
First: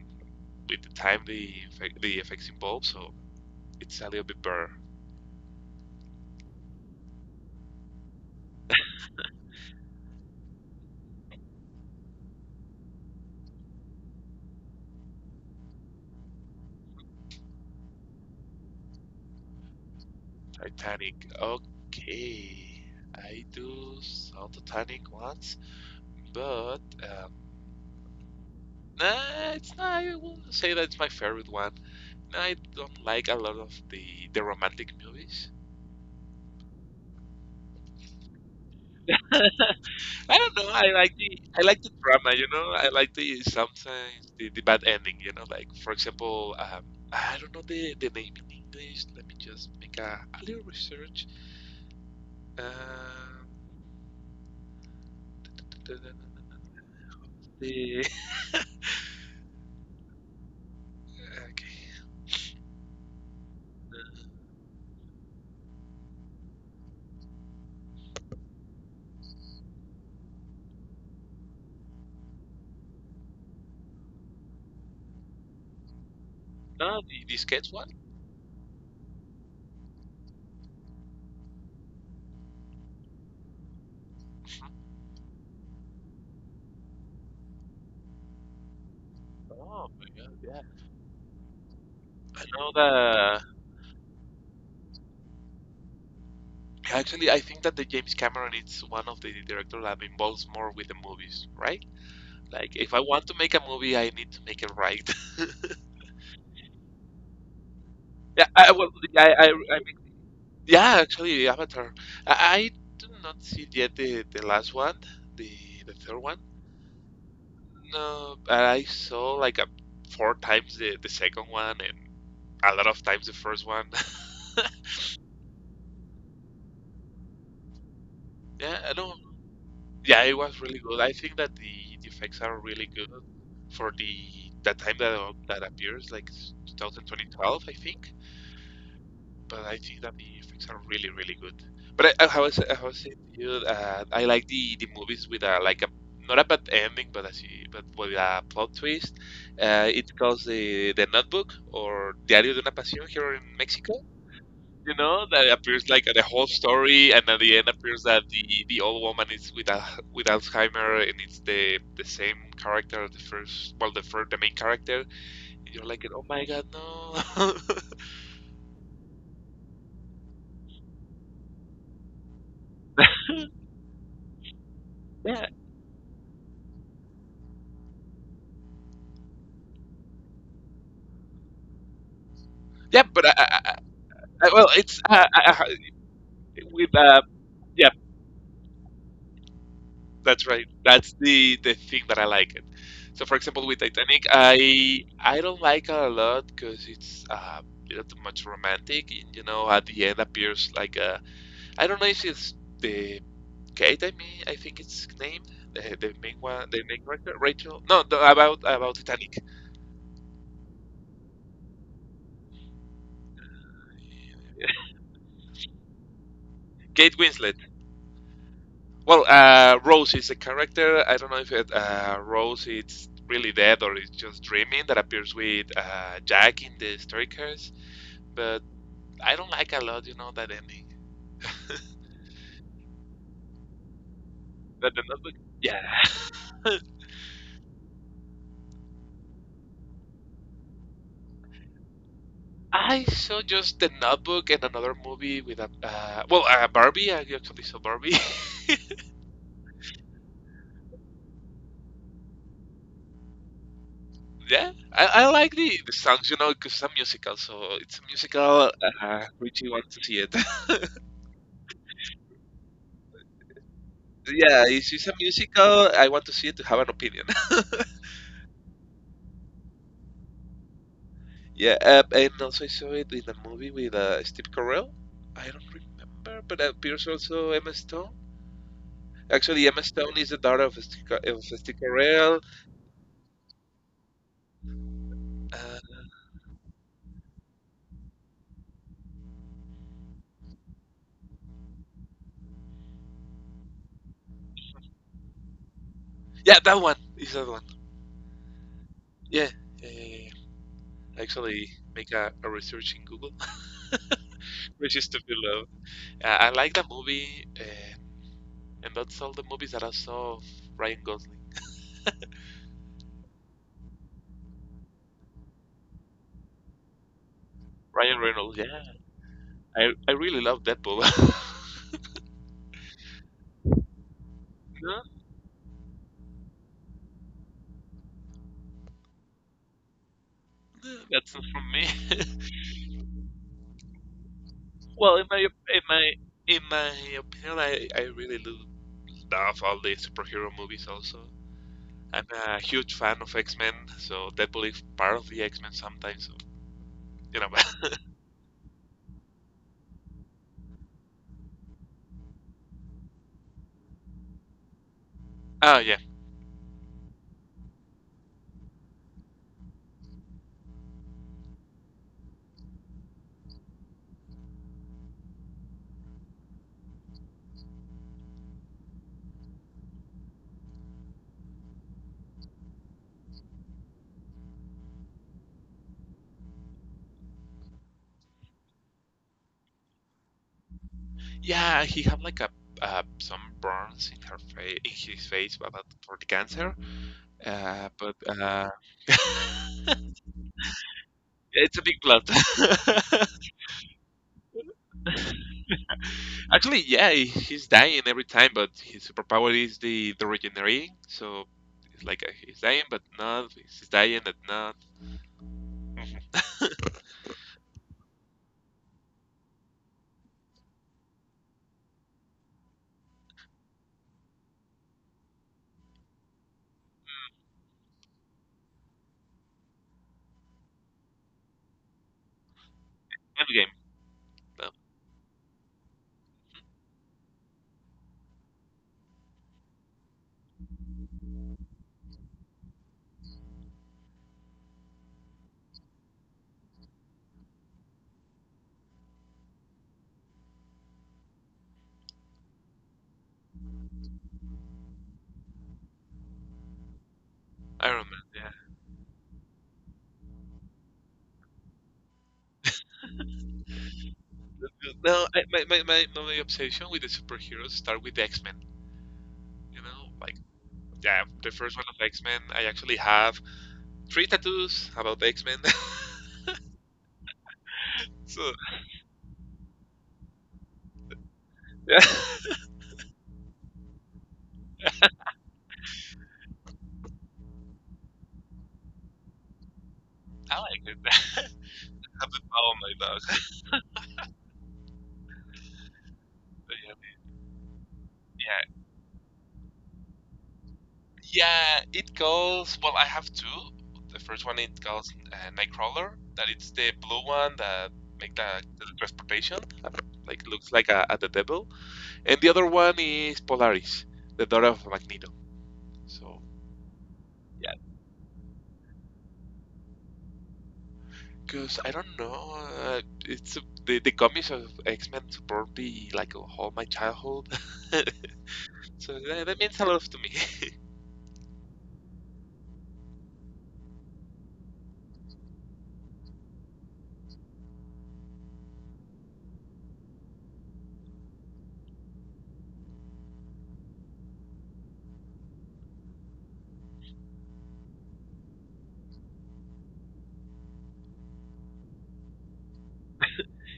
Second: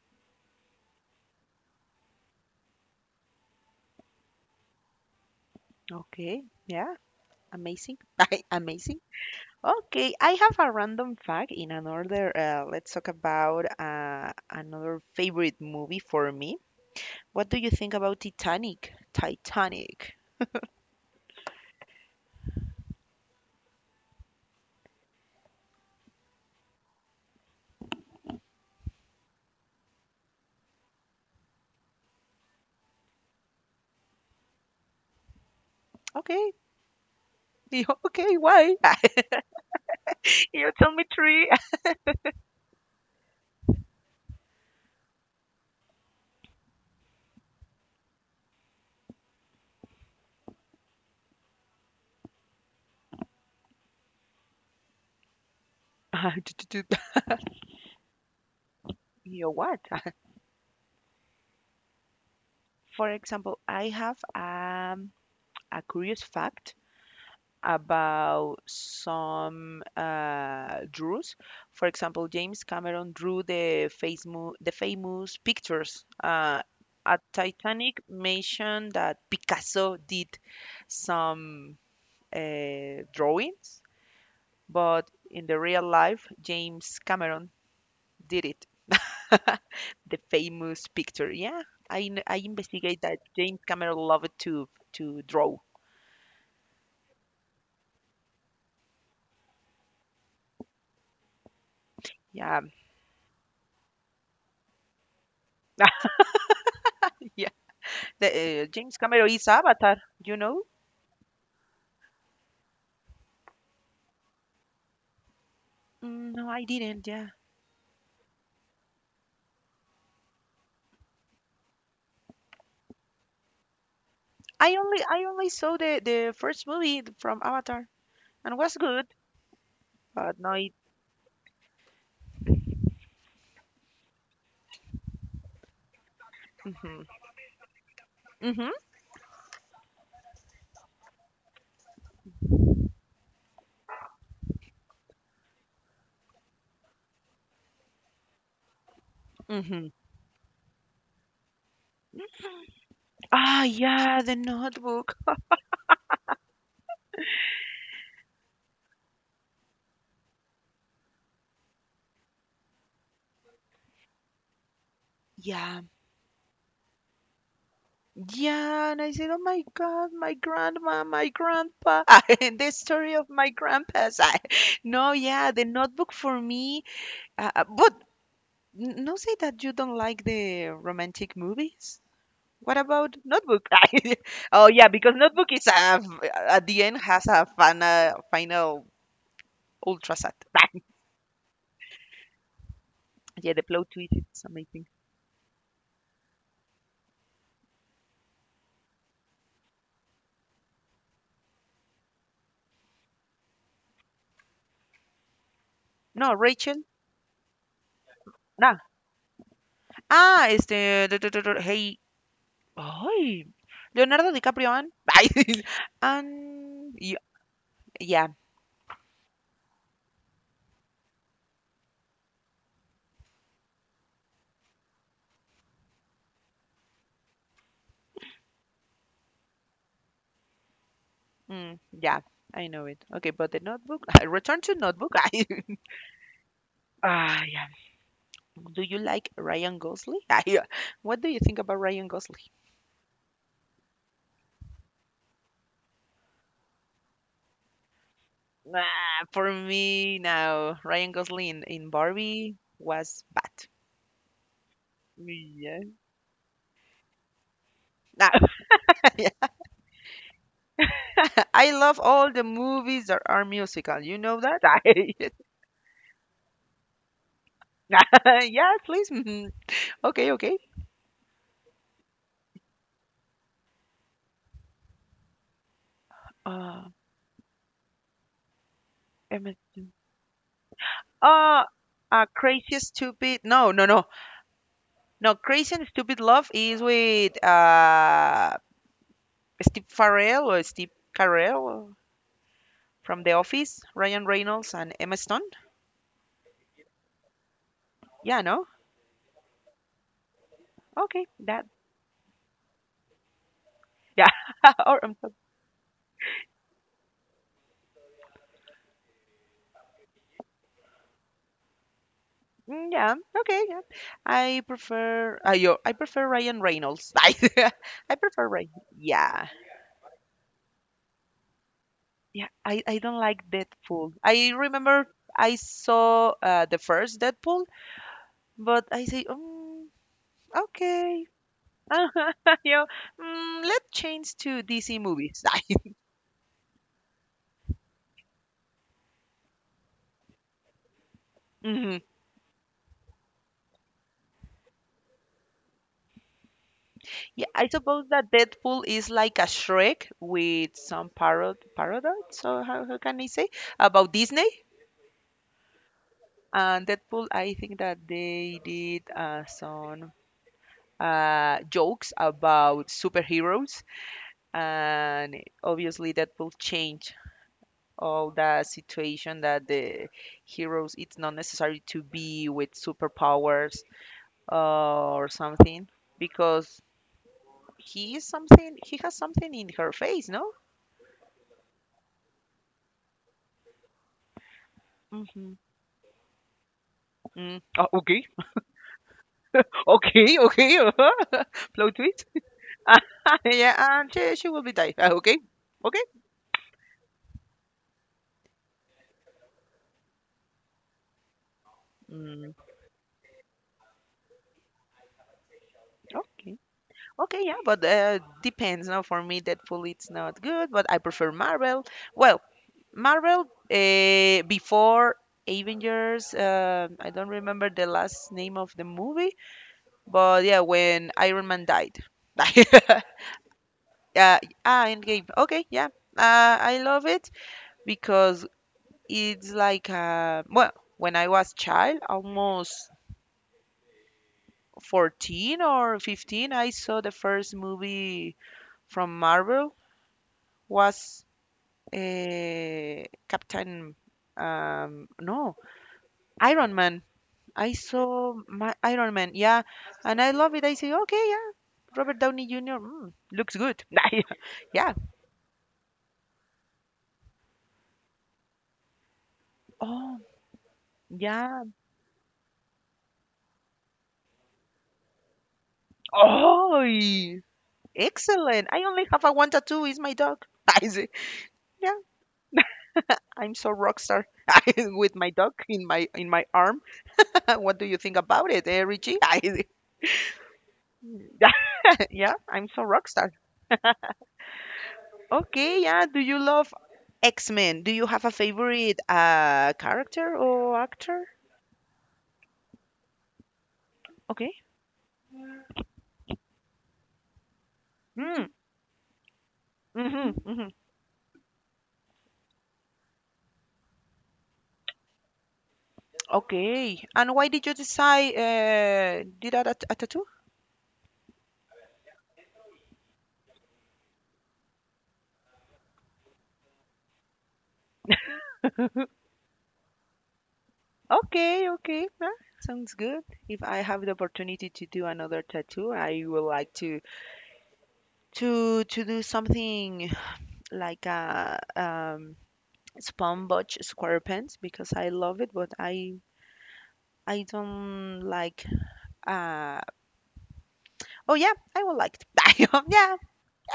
A: with the time the effect- the effects involved, so it's a little bit better.
B: Okay. Yeah. Amazing. Amazing. Okay, I have a random fact in another uh let's talk about uh another favorite movie for me. What do you think about Titanic? Titanic.
A: Titanic. Okay, I do saw Titanic once, but um, nah, it's not. I wouldn't say that it's my favorite one. No, I don't like a lot of the the romantic movies.
B: Okay. Okay, why?
A: I don't know.
B: You tell
A: I
B: me
A: like the
B: three.
A: I like the drama, you know. I like the sometimes the, the bad ending, you know. Like for example, um, I don't know the, the name in English. Let me just make a, a little research. Um, da- da-
B: Uh,
A: da- da- da-
B: do- do- do.
A: the
B: You know what?
A: okay.
B: For example, I have um, a curious fact about some uh, draws. For example, James Cameron drew the famu the famous pictures. Uh,
A: No,
B: at
A: the, the sketch one.
B: Titanic mentioned that Picasso did some uh, drawings, but in the real life, James Cameron did it.
A: Oh my
B: The
A: god, yeah.
B: famous picture. Yeah, I, kn- I
A: I know
B: investigate that
A: that.
B: James Cameron loved to to draw.
A: Actually, I think that the James Cameron is one of the directors that involves more with the movies, right?
B: Yeah,
A: Like, if I want to make a movie, I need to make it right.
B: yeah. The,
A: Yeah,
B: uh,
A: I well,
B: James Cameron
A: I, I
B: is
A: I
B: Avatar. You know?
A: yeah, actually, Avatar. I, I do not see yet the, the last one, the the third
B: Mm,
A: one.
B: no, I didn't. Yeah,
A: No, but I saw like a, four times the, the second one and a lot of times the first one.
B: I only I only saw the the first movie from Avatar and was
A: Yeah, I
B: good,
A: don't. Yeah, it
B: but no,
A: was
B: it.
A: really good. I think that the, the effects are really good for the that time that that appears, like
B: Hmm,
A: twenty twelve, I think.
B: hmm,
A: But I think that the effects are really, really good. But I, I was, I was saying to you, uh, I like the, the movies with a like a not a bad ending, but as you, but with a plot twist. Uh,
B: hmm.
A: it's called the the Notebook or Diario de una Pasión here in
B: Ah,
A: Mexico.
B: yeah, the
A: You
B: Notebook.
A: know that appears like the whole story, and at the end appears that the, the old woman is with a, with Alzheimer, and it's the the same character, as the first well the first the main character. And
B: Yeah,
A: you're like, oh my god, no.
B: yeah, and I said, "Oh my God, my grandma, my grandpa," and the story of my grandpa's. I, no,
A: yeah,
B: yeah, the Notebook for me. Uh, uh, but n- no, say that you don't like the romantic movies. What
A: yeah,
B: about
A: but I,
B: Notebook?
A: I
B: I-
A: Uh,
B: oh
A: well,
B: yeah,
A: it's
B: because
A: uh, uh,
B: Notebook is
A: uh,
B: a, at the
A: with
B: end
A: uh,
B: has a
A: yeah,
B: final final ultra sad.
A: that's right. That's the the thing that I like it. So, for
B: Yeah, the
A: example,
B: plot
A: with
B: twist
A: Titanic,
B: is amazing.
A: I I don't like it a lot because it's uh, a little too much romantic. And, you know, at the end appears like a I don't know if it's the Kate. I mean, I think it's named the, the
B: No,
A: main one, the
B: Rachel.
A: main character, Rachel. No, the, about
B: No.
A: about Titanic,
B: Ah, este. Hey, ay, Leonardo DiCaprio and ay, and
A: Kate
B: y-
A: Winslet.
B: yeah,
A: Well, uh, Rose is a character. I don't know if it, uh, Rose is really dead or is just dreaming that appears with uh, Jack in the Staircase, but I don't like a lot, you know, that ending. that
B: mm, yeah, I know it. Okay, but the Notebook, Return to
A: the
B: Notebook.
A: notebook.
B: Ay,
A: Yeah.
B: ah, yeah. Do you like Ryan Gosling? Ay, what do you think about Ryan Gosling?
A: I saw just the notebook and another movie with a uh, well, uh, Barbie. I actually saw Barbie.
B: Ah, for me, now Ryan Gosling in, in Barbie was bad.
A: yeah, I, I like
B: Yeah.
A: the, the songs, you know, because it's a musical, so it's a
B: Ah,
A: musical.
B: yeah.
A: Uh, Richie wants to see it.
B: I love all the movies that are musical. You know that?
A: yeah, it's,
B: I,
A: it's a musical. I want to see it to have an opinion.
B: yeah, please. Mhm. Okay, okay.
A: Yeah, uh, and also I saw it in a movie with uh, Steve Carell. I don't remember, but
B: Uh,
A: appears also Emma Stone. Actually,
B: Emerson.
A: Emma Stone is the daughter of Steve, Ca- of
B: Uh,
A: Steve
B: uh,
A: Carell.
B: crazy stupid. No, no, no, no. Crazy and
A: Uh,
B: stupid love is with uh Steve Farrell or Steve Carell from The Office, Ryan Reynolds and Emma Stone.
A: yeah, that one is that one.
B: Yeah, no.
A: Yeah, yeah, yeah, yeah. yeah.
B: Okay, that.
A: Actually, make a, a research in Google,
B: Yeah. Or
A: which
B: I'm
A: is to
B: so-
A: be loved. Uh, I like the movie, uh, and that's all the movies that I saw of Ryan Gosling.
B: mm, yeah. Okay. Yeah. I prefer. I yo. I prefer Ryan Reynolds. I. I
A: Ryan
B: prefer
A: Reynolds, yeah.
B: Ryan. Yeah.
A: I, I really love Deadpool.
B: Yeah. I. I don't like Deadpool. I
A: no,
B: remember I saw uh, the first Deadpool but I say, "Um,
A: no,
B: okay."
A: that's not from me.
B: You know, "Mm, let's change to D C
A: Well, in my
B: movies."
A: in my in my opinion, I I really do love all the superhero movies. Also,
B: Mhm.
A: I'm a huge fan of X Men, so Deadpool is part of the X Men sometimes. So, you
B: Yeah,
A: know,
B: I
A: but,
B: suppose that Deadpool is like a Shrek with some parod parodies, so how, how can I say, about Disney.
A: oh yeah,
B: And Deadpool, I think that they did uh, some uh, jokes about superheroes, and obviously Deadpool changed all the situation that the heroes it's not necessary to be with superpowers uh, or something because he is something he has something in her face no
A: yeah. He had like a uh, some burns in her face, in his face,
B: mm-hmm.
A: about for the cancer.
B: Mm.
A: Uh,
B: Oh,
A: but
B: okay.
A: uh,
B: Okay okay uh-huh.
A: it's a big
B: Plot
A: plot.
B: twist. Yeah and she, she will be die. Ah, okay okay
A: Actually, yeah, he- he's dying every time, but his superpower is the the regenerating. So it's like uh, he's
B: mm,
A: dying, but not. He's dying, but not.
B: okay okay yeah but uh, depends no for me deadpool it's not good but I prefer marvel well Marvel uh, before Avengers. Uh, I don't remember the last name of the movie, but yeah, when Iron Man died.
A: Endgame.
B: Yeah,
A: No,
B: ah, Endgame. Okay, yeah. Uh, I love it because it's like uh, well, when I was child, almost fourteen or fifteen, I saw the first movie from Marvel was uh, Captain um no, Iron Man. I
A: Iron Man.
B: saw
A: Yeah.
B: my Iron Man, yeah, and I love it. I say, okay, yeah, Robert Downey Junior Mm, looks good. Yeah.
A: That's good.
B: Yeah,
A: No, I, my, my, my my obsession with the superheroes start with the X Men. You know,
B: oh,
A: like yeah, the
B: yeah.
A: first one of X Men. I actually have three tattoos about the X Men.
B: Oh,
A: so
B: excellent. I only have a one tattoo. Is my dog. I say, yeah,
A: yeah,
B: I'm so rock star I- with my dog in my in my arm. What do you think about it, eh, Richie? I say,
A: I like it. I have
B: yeah,
A: the power
B: I'm
A: on
B: so
A: my
B: rock
A: dog.
B: star. Okay, yeah. Do you
A: But
B: love
A: yeah,
B: X Men? Do you have a
A: yeah,
B: favorite uh character or actor?
A: yeah, it goes. Well, I have two. The first
B: Okay.
A: one it goes uh, Nightcrawler. That it's the blue one that make
B: Hmm.
A: the transportation.
B: Mm-hmm,
A: Like looks
B: mm-hmm.
A: like a, a the devil. And the other one is Polaris, the daughter of Magneto. So
B: Okay. And why did
A: yeah,
B: you decide uh, do that at a tattoo?
A: because I don't know. Uh, it's the the comics of X Men support me like all my childhood. so that, that means a lot to me.
B: Okay, okay. Huh? Sounds good. If I have the opportunity to do another tattoo, I would like to to to do something like a um SpongeBob SquarePants because I love it, but I I don't like uh oh yeah, I will like it. Yeah,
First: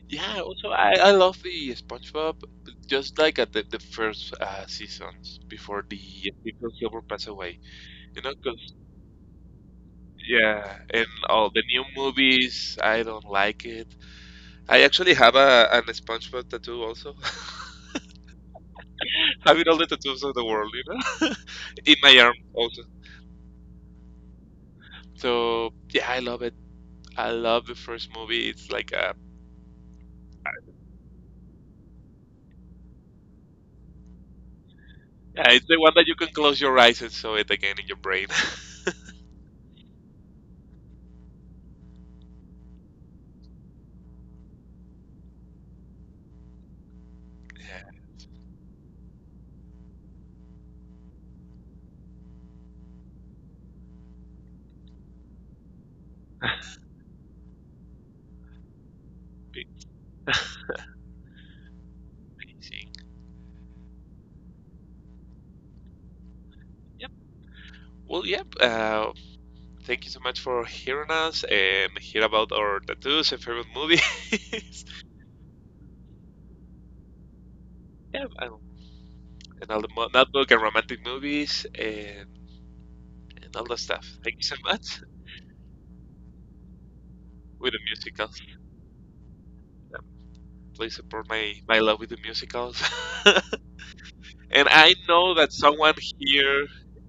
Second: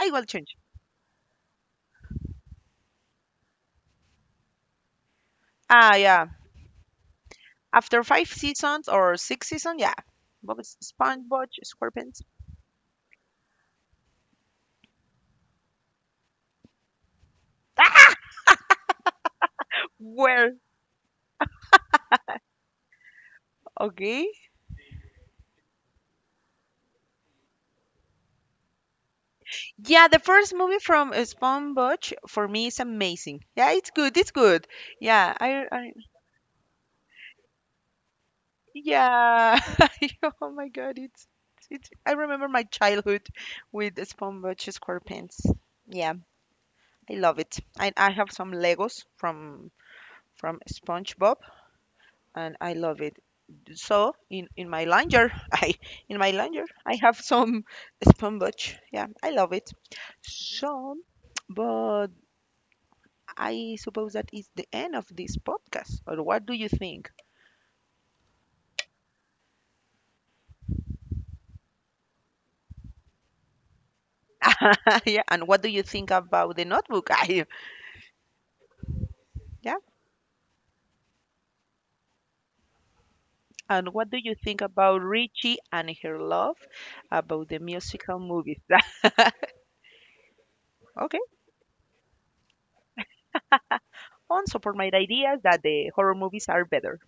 B: I will
A: Yeah,
B: change.
A: also I, I love the SpongeBob, just like at the, the first uh, seasons before
B: Ah
A: the
B: yeah.
A: Stephen Silver passed away.
B: After
A: You
B: five
A: know, 'cause-
B: seasons or six seasons, yeah. Bob
A: yeah, and
B: SpongeBob
A: all the new
B: SquarePants.
A: movies, I don't like it. I actually have a an SpongeBob tattoo also, having all the tattoos of the
B: Well,
A: world, you know, in my arm also.
B: okay.
A: So yeah, I love it. I love the first movie. It's like a,
B: Yeah, the first movie from uh, SpongeBob for me is amazing. Yeah, it's good. It's good. Yeah,
A: yeah,
B: I,
A: it's the
B: I
A: one that you can close your eyes and saw it again in your brain.
B: yeah. Oh my God, it's it's. I remember my childhood with SpongeBob SquarePants. Yeah, I love it.
A: Yeah,
B: I I have some Legos from from SpongeBob, and I love it. So in in my laundry, I in my laundry, I have some SpongeBob. Yeah, I love
A: be
B: it. So. But
A: amazing.
B: I suppose that is the end of this podcast. Or what do you think?
A: Yep. Well, yep. Uh, thank you so much for hearing us and hear about our tattoos and favorite movies.
B: Yeah, and what do you think about the notebook? I,
A: and, and
B: yeah,
A: all the mo- notebook and romantic movies and, and all that
B: and
A: stuff.
B: what do you
A: Thank you so
B: think
A: much
B: about Richie and her love about the
A: with the
B: musical
A: musicals.
B: movies?
A: Yeah, please
B: Okay,
A: support my, my love with the musicals.
B: on
A: and
B: support my
A: I know
B: ideas
A: that
B: that the
A: someone
B: horror movies are
A: here,
B: better.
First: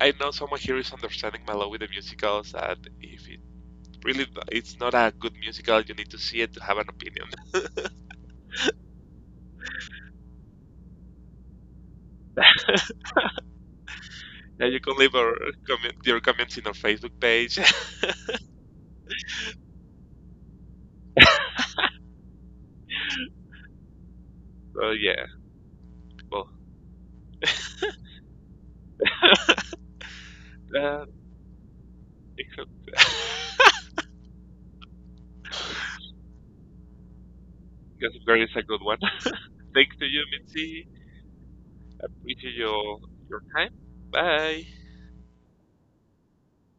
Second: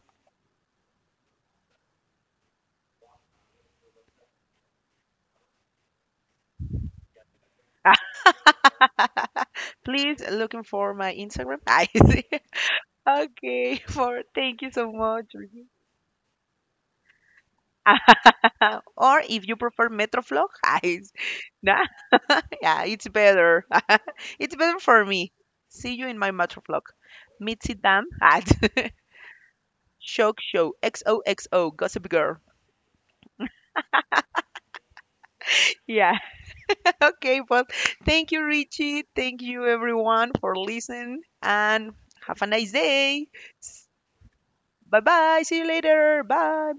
A: I know someone here is understanding my love with the musicals. That if it really it's not a good musical, you need to see it to have an opinion.
B: Please looking for my Instagram. I see. Okay, for thank you
A: And you
B: so
A: can leave
B: much.
A: our comment, your comments in our Facebook page. so
B: Or if you prefer Metroflog, guys, nah, yeah, it's better. It's better for
A: yeah,
B: me. See you in my
A: well,
B: Metroflog. Mitzi Dam at Shock Show
A: uh,
B: X O X O Gossip Girl.
A: except
B: Yeah. Okay, well,
A: because
B: thank
A: there
B: you,
A: is a good one.
B: Richie. Thank you,
A: Thanks to you,
B: everyone, for
A: Mitzi.
B: listening and have a
A: Appreciate
B: nice
A: your
B: day.
A: your time. Bye.
B: Bye bye. See you later. Bye.